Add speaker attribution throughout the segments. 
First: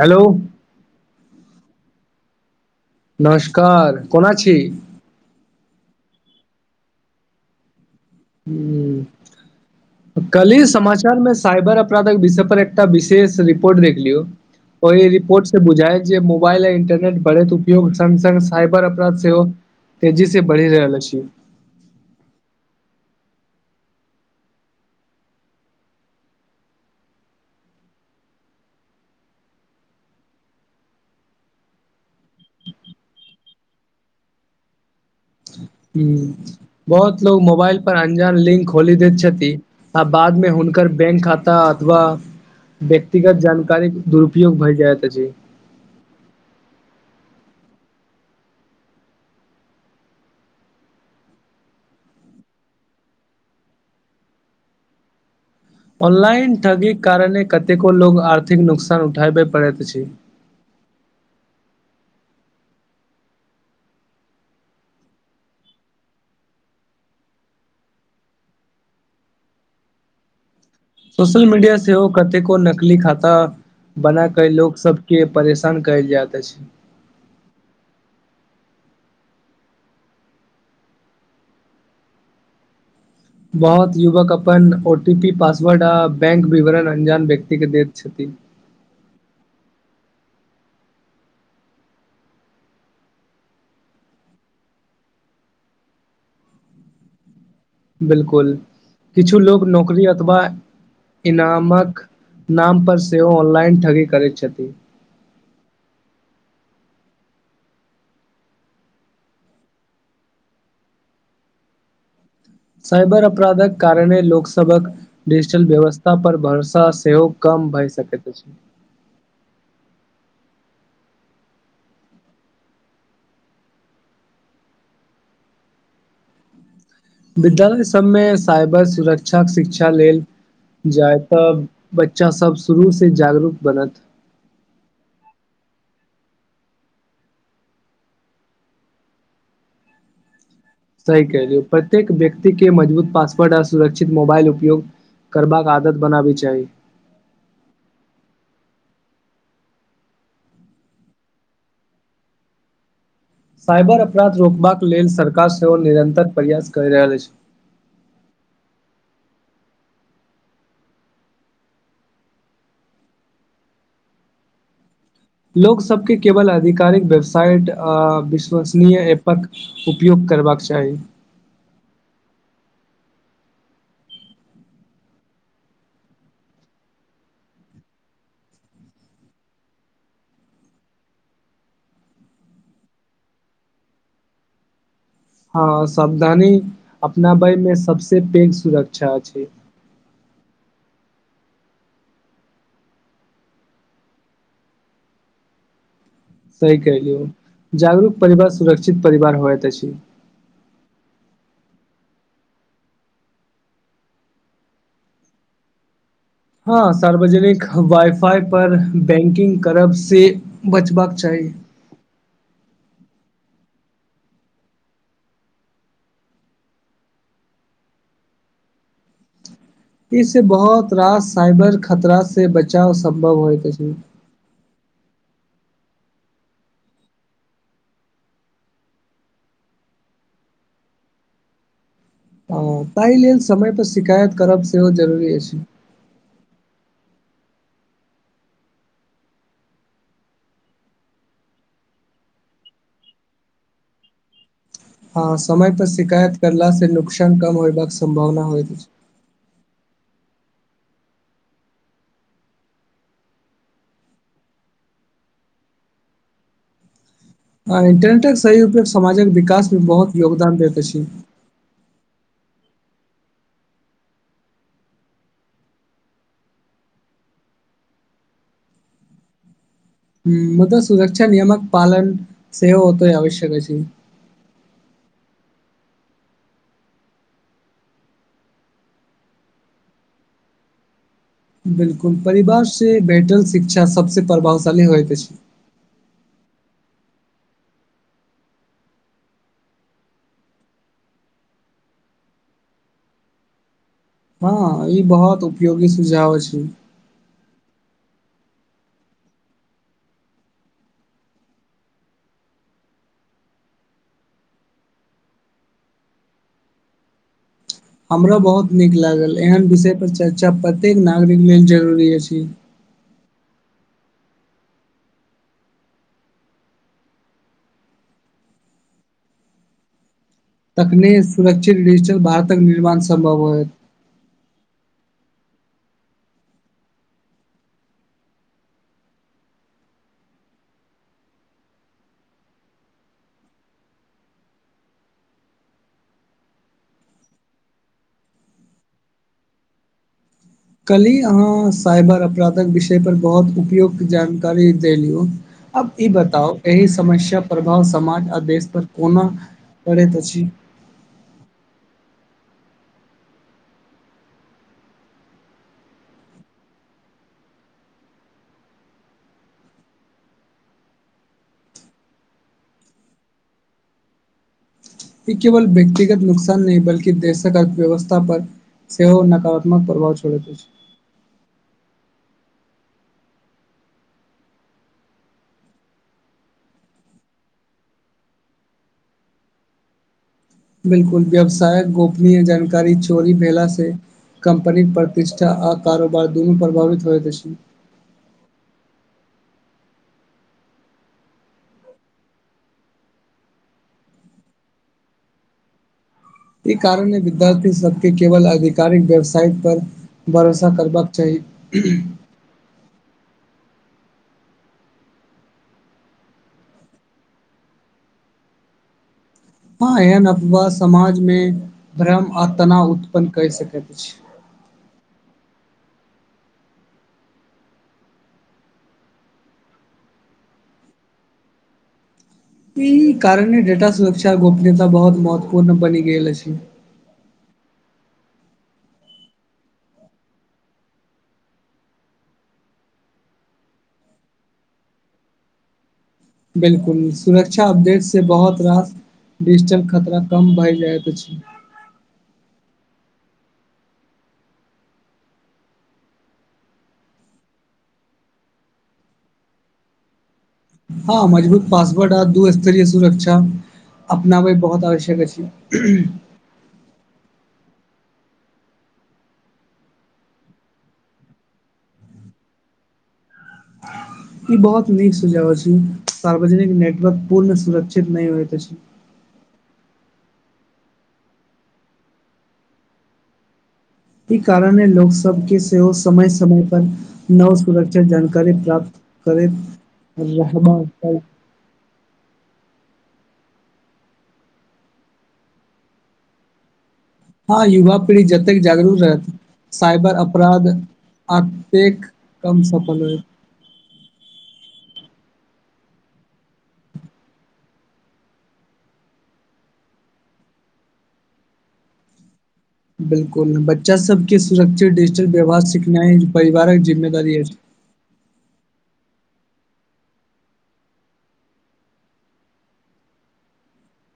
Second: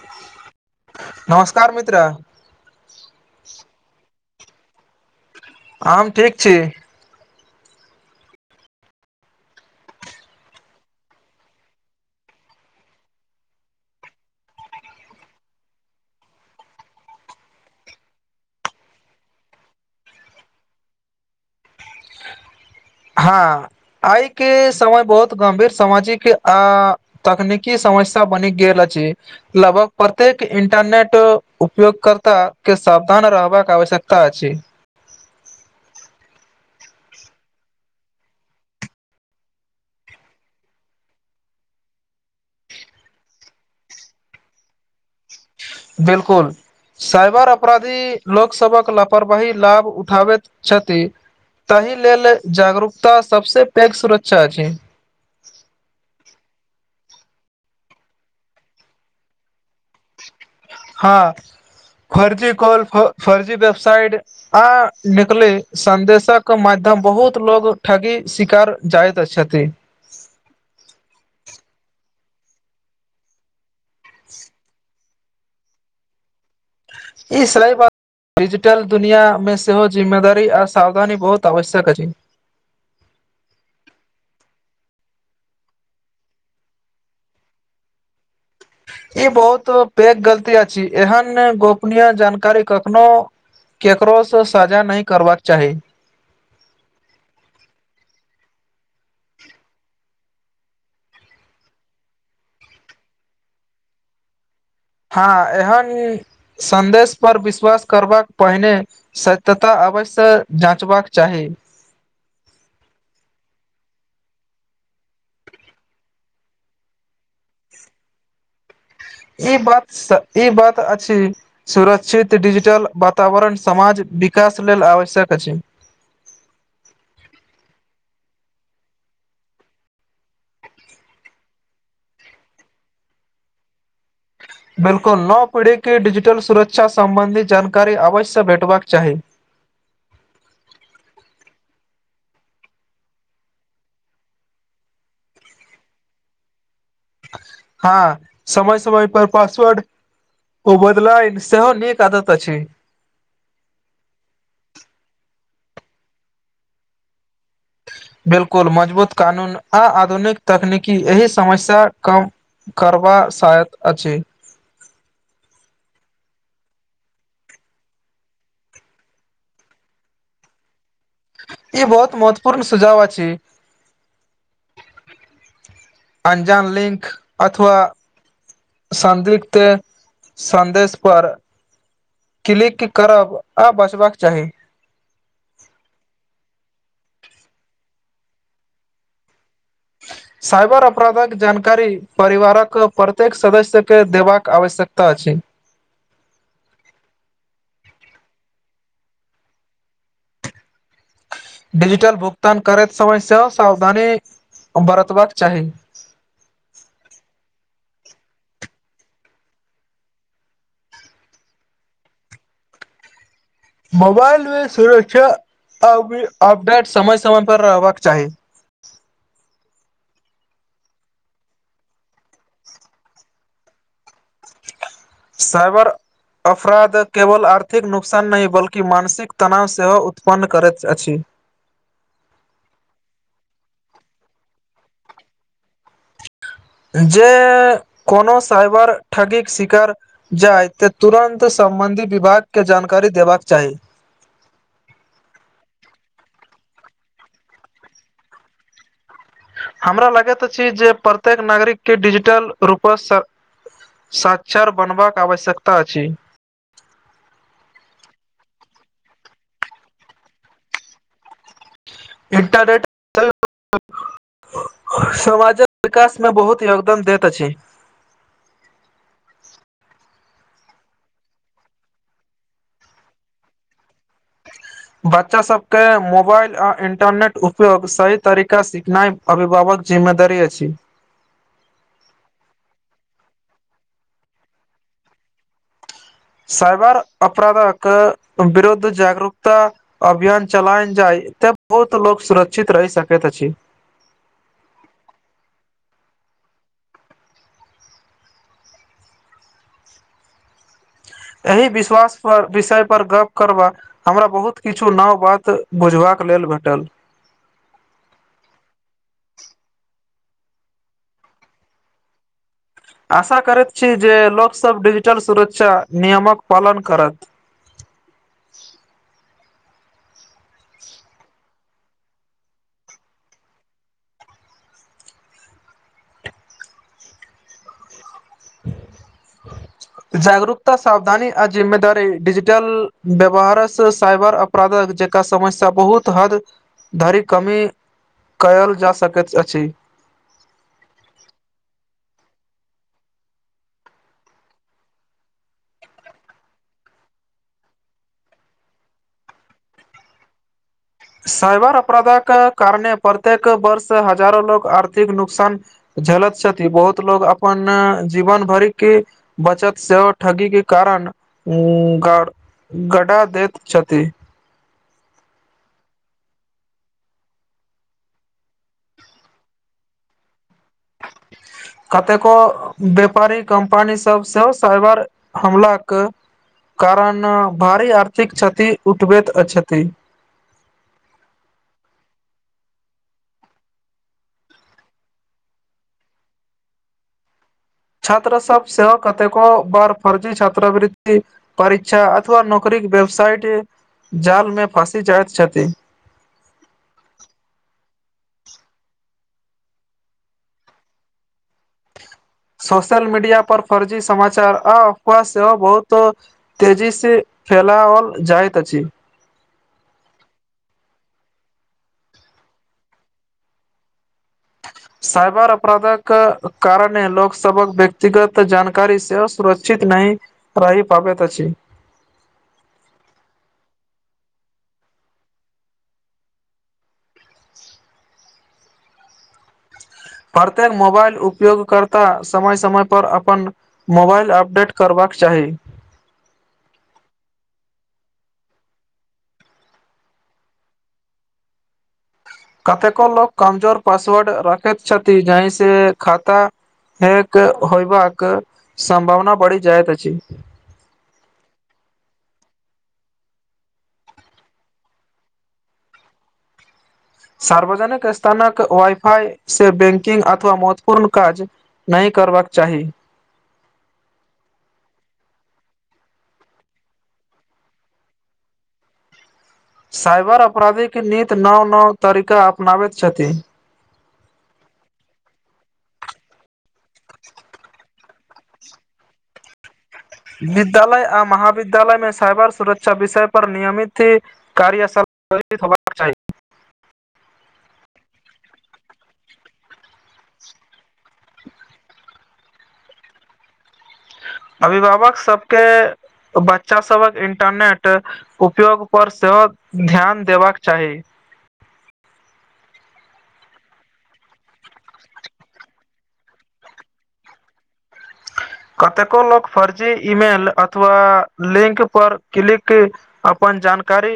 Speaker 1: Hello
Speaker 2: नमस्कार मित्र
Speaker 1: नमस्कार कोना छी
Speaker 2: हम ठीक छी
Speaker 1: हू कल्हि समाचार मे साइबर अपराधक विषय पर एकटा विशेष रिपोर्ट देख लियौ ओहि रिपोर्ट से बुझााय जे मोबइल य इंटरनेट बढ़ैत उपयोग संग संग साइबर अपराध सेहो तेजी से बढ़ि रहल अछि
Speaker 2: हँ आय के समय बहुत गम्भीर सामाजिक आ तकनीकी समस्या बनि गेल अछि लगभग प्रत्येक इंटरनेट उपयोगकर्ता के सावधान रहबाक आवश्यकता अछि
Speaker 1: ह बहुत लोग मोबाइल पर अनजान लिंक खोली दैत छथि आ बादमे हुनकर बैंक खाता अथवा व्यक्तिगत जानकारी दुरुपयोग भय जाय त अछि
Speaker 2: बिल्कुल साइबर अपराधी लोकसभक लापरवाही लाभ उठाबैत छथि ताहि लेल जागरूकता सभसँ पैघ सुरक्षा अछि
Speaker 1: ऑनलाइन ठगीक कारणे कतेको लोको आर्थिक नुकसान उठाबय पड़ैत अछि
Speaker 2: हँ फर्जी कॉल फ फर्जी वेबसाइट आ निकले संदेशक माध्यम बहुत लोग ठगी शिकार जाइत छथि
Speaker 1: सोशल मीडिया सेहो कतेको नकली खाता बनायक लोक सब के परेशान कयल जाइत अछि
Speaker 2: ई सलइ ब डिजिटल दुनिआमे सेहो जिम्मेदारी आ सावधानी बहुत आवश्यक अछि
Speaker 1: बहुत युवक अपन ओ टी पी पासवर्ड आ बैंक विवरण अन्जान व्यक्तिके दैत छथि
Speaker 2: ई बहुत पैघ गलती अछि एहन गोपनीय जानकारी कखनो केकरोसँ साझा नहि करबाक चाही
Speaker 1: बिल्कुल किछु लोक नौकरी अथवा इनामक नाम पर सेहो ऑनलाइन ठगी करैत छथि
Speaker 2: हँ एहन सन्देश पर विश्वास करबाक पहिने सत्यता अवश्य जाँचबाक चाही
Speaker 1: साइबर अपराधक कारणे लोकसभक डिजिटल व्यवस्था पर भरोसा सेहो कम भए सकैत अछि
Speaker 2: ई बात स ई बात अछि सुरक्षित डिजिटल वातावरण समाज विकास लेल आवश्यक अछि
Speaker 1: विद्यालय सभमे साइबर सुरक्षाक शिक्षा लेल जाय तऽ बच्चा सब शुरू से जागरूक बनत
Speaker 2: बिल्कुल नव पीढ़ीके डिजिटल सुरक्षा सम्बन्धी जानकारी अवश्य भेटबाक चाही
Speaker 1: सही कहलियै प्रत्येक व्यक्ति के मजबूत पासवर्ड आ सुरक्षित मोबाइल उपयोग करबाक आदत बनाबै चाही
Speaker 2: हँ समय समय पर पासवर्ड ओ बदलाइ सेहो नीक आदत अछि
Speaker 1: साइबर अपराध रोकबाक लेल सरकार सेहो निरन्तर प्रयास करि रहल अछि
Speaker 2: बिल्कुल मजबूत कानून आ आधुनिक तकनीकी एहि समस्या कम करबा सहायत अछि
Speaker 1: लोक सबके केवल आधिकारिक वेबसाइट आ विश्वसनीय ऐप पर उपयोग करबाक चाही
Speaker 2: ई बहुत महत्वपूर्ण सुझाव अछि अनजान लिंक अथवा शांति संदेश पर क्लिक करब आ बचबाक चाही
Speaker 1: हँ सावधानी अपनाबयमे सबसँ पैघ सुरक्षा छै [inaudible]
Speaker 2: साइबर अपराधक जानकारी परिवारक प्रत्येक सदस्यके देबाक आवश्यकता अछि
Speaker 1: सहि कहलियै जागरूक परिवार सुरक्षित परिवार होइत अछि
Speaker 2: डिजिटल भुगतान करैत समय सेहो सावधानी बरतबाक चाही
Speaker 1: हँ सार्वजनिक वाइ फाइ पर बैंकिंग करब से बचबाक चाही
Speaker 2: मोबाइलमे सुरक्षा आ अपडेट समय समयपर रहबाक चाही
Speaker 1: इसे बहुत रास साइबर खतरा से बचाव सम्भव होइत अछि
Speaker 2: साइबर अपराध केवल आर्थिक नुकसान नहि बल्कि मानसिक तनाव सेहो उत्पन्न करैत अछि
Speaker 1: हँ ताहि लेल समयपर शिकायत करब सेहो जरूरी अछि
Speaker 2: जे कोनो साइबर ठगीक शिकार जाय ते तुरन्त सम्बन्धी विभाग के जानकारी देबाक चाही
Speaker 1: हँ समय पर शिकायत करला से नुकसान कम होयबाक सम्भावना होयत अछि
Speaker 2: हमरा लागैत अछि जे प्रत्येक नागरिक के डिजिटल रूप सँ साक्षर बनबाक आवश्यकता अछि
Speaker 1: इन्टरनेटक सही उपयोग समाजक विकासमे बहुत योगदान दैत अछि
Speaker 2: इंटरनेट समाजक विकास मे बहुत योगदान देत अछि
Speaker 1: हूं मुदा सुरक्षा नियमक पालन सेहो ओतय आवश्यक अछि
Speaker 2: बच्चा सबके मोबाइल आ इन्टरनेट उपयोग सही तरीका सिखनाइ अभिभावक जिम्मेदारी अछि
Speaker 1: बिलकुल परिवारसँ भेटल शिक्षा सभसँ प्रभावशाली होइत अछि
Speaker 2: साइबर अपराधक विरुद्ध जागरूकता अभियान चलायल जाय तऽ बहुत लोक सुरक्षित रहि सकैत अछि
Speaker 1: हँ ई बहुत उपयोगी सुझाव अछि
Speaker 2: एहि विश्वास पर विषय पर गप्प करबा हमरा बहुत किछु नव बात बुझबाक लेल भेटल
Speaker 1: हमरो बहुत नीक लागल एहन विषय पर चर्चा प्रत्येक नागरिक लेल जरूरी अछि
Speaker 2: आशा करैत छी जे लोकसभ डिजिटल सुरक्षा नियमक पालन करत
Speaker 1: तखने सुरक्षित डिजिटल भारतक निर्माण सम्भव होयत [inaudible]
Speaker 2: जागरूकता सावधानी आ जिम्मेदारी डिजिटल व्यवहारसँ साइबर अप अपराधक जेका समस्या बहुत हद धरि कमी कयल जा सकैत अछि
Speaker 1: कल्हि अहाँ साइबर अपराधक विषयपर बहुत उपयुक्त जानकारी द लियौ अब ई बताउ एहि समस्या प्रभाव समाज आ देश पर कोनो करैत अछि
Speaker 2: साइबर अपराध के कारणे प्रत्येक वर्ष हजारो लोक आर्थिक नुकसान झेलैथ छथि बहुत लोग अपन जीवन भरिके बचत सेहो ठगी के कारण ग गडा दैत छथि
Speaker 1: ई केवल व्यक्तिगत नुकसान नहि बल्कि देशक अर्थव्यवस्था पर सेहो नकारात्मक प्रभाव छोड़ैत अछि
Speaker 2: कतेको व्यापारी कम्पनी सब से साइबर हमलाक कारण भारी आर्थिक क्षति उठबैत छथि
Speaker 1: बिल्कुल व्यवसायक गोपनीय जानकारी चोरी भेला से कम्पनीक प्रतिष्ठा आ कारोबार दुनू प्रभावित होइत अछि
Speaker 2: छात्र सब सेहो कतेको बार फर्जी छात्रवृति परीक्षा अथवा नौकरी के वेबसाइट जाल मे फँसी जाइत छथि
Speaker 1: ई कारणे विद्यार्थी सबके केवल आधिकारिक वेबसाइट पर भरोसा करबाके चाही
Speaker 2: सोशल मीडिया पर फर्जी समाचार आ अफवाह सेहो बहुत तेजीसे फैलाओल जाइत अछि
Speaker 1: हँ एहन अफवाह समाजमे भ्रम आ तनाव उत्पन्न कय सकैत छै
Speaker 2: साइबर अपराधक कारणे लोकसभक व्यक्तिगत जानकारी सेहो सुरक्षित नहि रहि पाबैत अछि
Speaker 1: ई कारणे डेटा सुरक्षा गोपनीयता बहुत महत्वपूर्ण बनि गेल अछि
Speaker 2: प्रत्येक मोबाइल उपयोगकर्ता समय समय पर अपन मोबाइल अपडेट करबाक चाही
Speaker 1: बिल्कुल सुरक्षा अपडेटसे बहुत रास डिजिटल खतरा कम भए जाइत अछि
Speaker 2: कतेको लोक कमजोर पासवर्ड रखैत छथि जाहि से खाता हैक होयबाके सम्भावना बढ़ि जाइत अछि
Speaker 1: हँ मजबूत पासवर्ड आ दूस्तरीय सुरक्षा अपनाबै बहुत आवश्यक अछि
Speaker 2: सार्वजनिक स्थानक वाइफई से बैंकिंग अथवा महत्वपूर्ण काज नहि करबाक चाही
Speaker 1: [inaudible] ई बहुत नीक सुजाव अछि सार्वजनिक नेटवर्क पूर्ण सुरक्षित नहि होइत अछि
Speaker 2: साइबर अपराधीके नीत नव नव तरीका अपनाबैत छथि
Speaker 1: ई कारण ह लोक सबके सेहो समय समय पर नव सुरक्षा जानकारी प्राप्त करीब
Speaker 2: विद्यालय आ महाविद्यालय मे साइबर सुरक्षा विषय पर नियमित ह कार्यशित ह
Speaker 1: हँ युवा पीढ़ी जतेक जागरूक रहत साइबर अपराध अतेक कम सफल होइ
Speaker 2: अभिभावक सब के बच्चा सभक इंटरनेट उपयोग पर सेहो ध्यान देबाक चाही
Speaker 1: बिल्कुल बच्चा सबके सुरक्षित डिजिटल व्यवहार सिखनाइ परिवारक जिम्मेदारी अछि
Speaker 2: कतेको लोक फर्जी ईमेल अथवा लिंक पर क्लिक अपन जानकारी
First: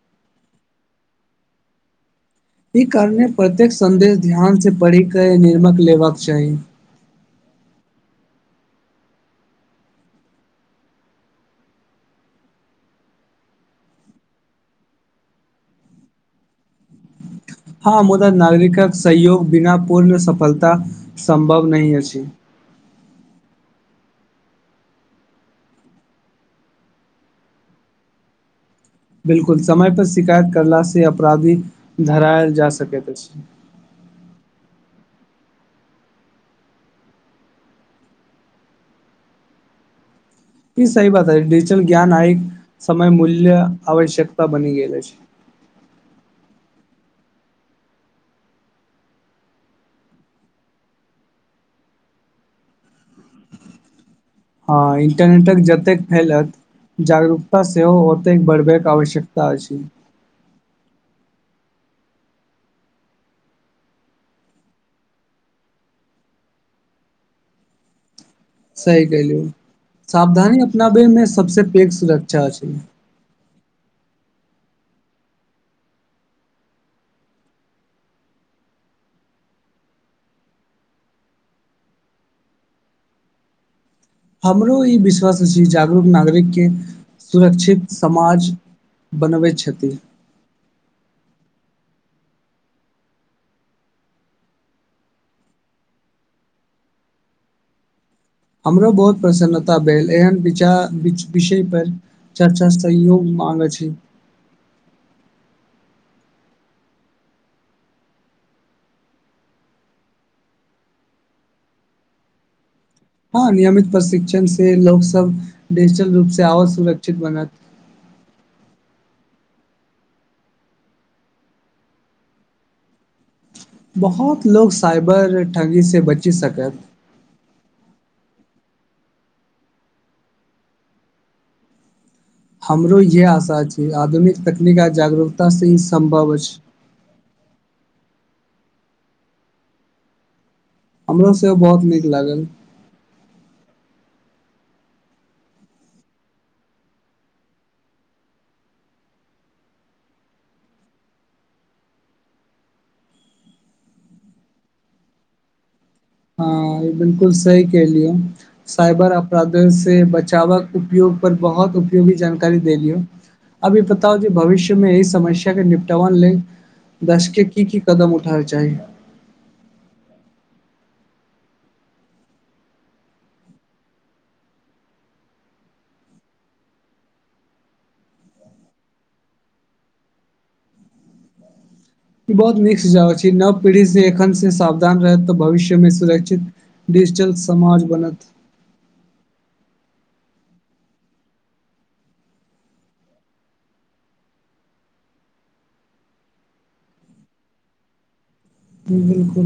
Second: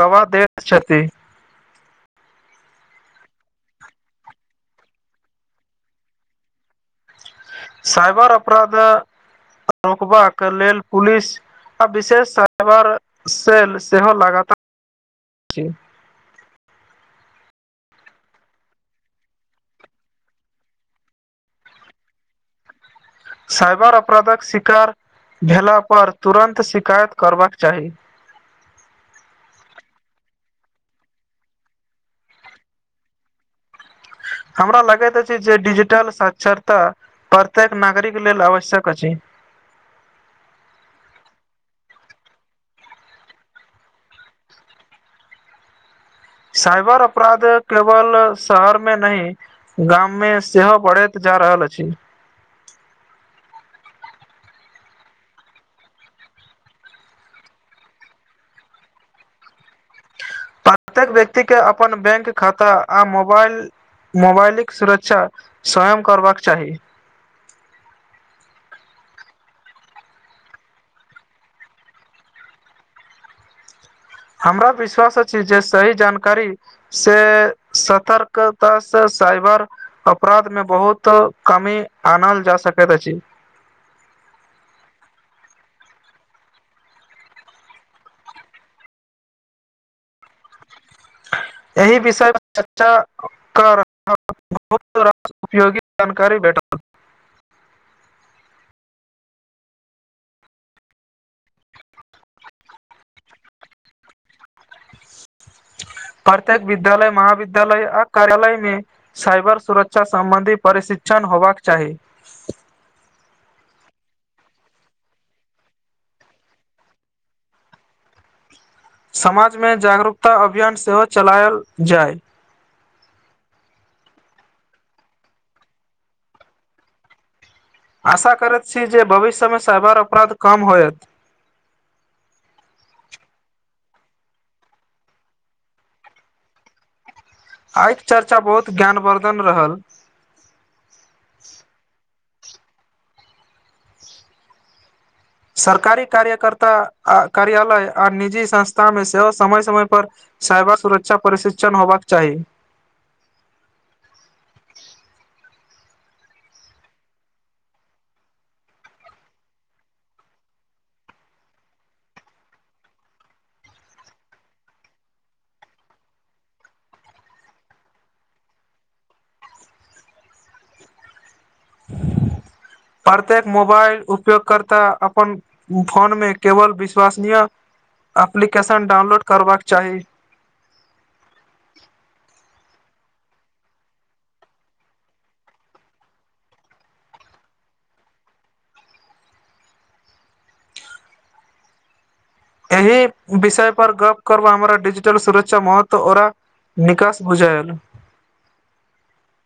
Speaker 2: गवा दैत छथि
Speaker 1: ई कारणे प्रत्येक सन्देश ध्यान से पढ़िक कऽ निर्मक लेबाक चाही
Speaker 2: साइबर अपराध रोकबाक लेल पुलिस आ विशेष साइबर सेेल सेहो लगातार
Speaker 1: हँ मुदा नागरिकक सहयोग बिना पूर्ण सफलता सम्भव नहि अछि
Speaker 2: साइबर अपराधक शिकार भेलापर तुरन्त शिकायत करबाक चाही
Speaker 1: बिल्कुल समय पर शिकायत करला से अपराधी धरायल जा सकैत अछि।
Speaker 2: हमरा लगैत अछि जे डिजिटल साक्षरता प्रत्येक नागरिक लेल आवश्यक अछि
Speaker 1: इ सही बात अछि हिजटल ज्ञान आइ समय मूल्य आवश्यकता बनि गेल अछि
Speaker 2: साइबर अपराध केवल शहर मे नही गाम मे सेहो बढ़ैत जा रहल अछि
Speaker 1: हँ इंटरनेटक जतेक फैलत जागरूकता सेहो ओतेक बढ़ब आवश्यकता अछि
Speaker 2: प्रत्येक व्यक्ति के अपन बैंक खाता आ मोबाइल मोबाइलक सुरक्षा स्वयं करबाक चाही
Speaker 1: सही कहलियौ सावधानी अपनाबै मे सभ से पैघ सुरक्षा छै
Speaker 2: हमरा विश्वास अछि जे सही जानकारी से सतर्कता से साइबर अपराध मे बहुत कमी आनल जा सकैत अछि
Speaker 1: हमरो ई विश्वास अछि जागरूक नागरिक के सुरक्षित समाज बनबै छथिन
Speaker 2: एहि विषय [unintelligible] मे चर्चा कऽ रहल बहुत राह [unintelligible] उपयोगी जानकारी भेटल
Speaker 1: हमरो बहुत प्रसन्नता भेल एहन विचार विच विषय पर चर्चा सहयोग माँगै छै
Speaker 2: प्रत्येक विद्यालय महाविद्यालय आ कार्यालय मे साइबर सुरक्षा सम्बन्धी प्रशिक्षण होबाक चाही
Speaker 1: हँ नियमित प्रशिक्षण से लोक सब डिजिटल रूप से आओर सुरक्षित बनत
Speaker 2: समाज मे जागरूकता अभियान सेहो चलायल जाय
Speaker 1: बहुत लोग साइबर ठगी से बचि सकत
Speaker 2: आशा करैत छी जे भविष्य मे साइबर अपराध कम होयत
Speaker 1: हमरो इएह आशा अछि आधुनिक तकनीक आ जागरूकता से ही सम्भव अछि
Speaker 2: आइक चर्चा बहुत ज्ञानवर्धन रहल
Speaker 1: हमरो सेहो बहुत नीक लागल
Speaker 2: सरकारी कार्यकर्ता आ कार्यालय आर निजी संस्था मे सेहो समय समय पर साइबर सुरक्षा परिशिक्षण होबाक चाही
Speaker 1: हँ बिलकुल सही कहलियौ साइबर अपराध से बचावक उपयोग पर बहुत उपयोगी जानकारी दे लियऽ अभी बताउ जे भविष्यमे एहि समस्या के निपटाबन लेल दश के की की कदम उठाबके चाही
Speaker 2: प्रत्येक मोबाइल उपयोगकर्ता अपन फोनमे केवल विश्वसनीय एप्लीकेशन डाउनलोड करबाक चाही
Speaker 1: ई बहुत नीक सुझाव छी नव पीढ़ी से एखन से सावधान रहत तऽ भविष्यमे सुरक्षित डिजिटल समाज बनत
Speaker 2: एहि विषय पर गप्प करब हमरा डिजिटल सुरक्षा महत्व ओरा निकास बुझायल
Speaker 1: बिल्कुल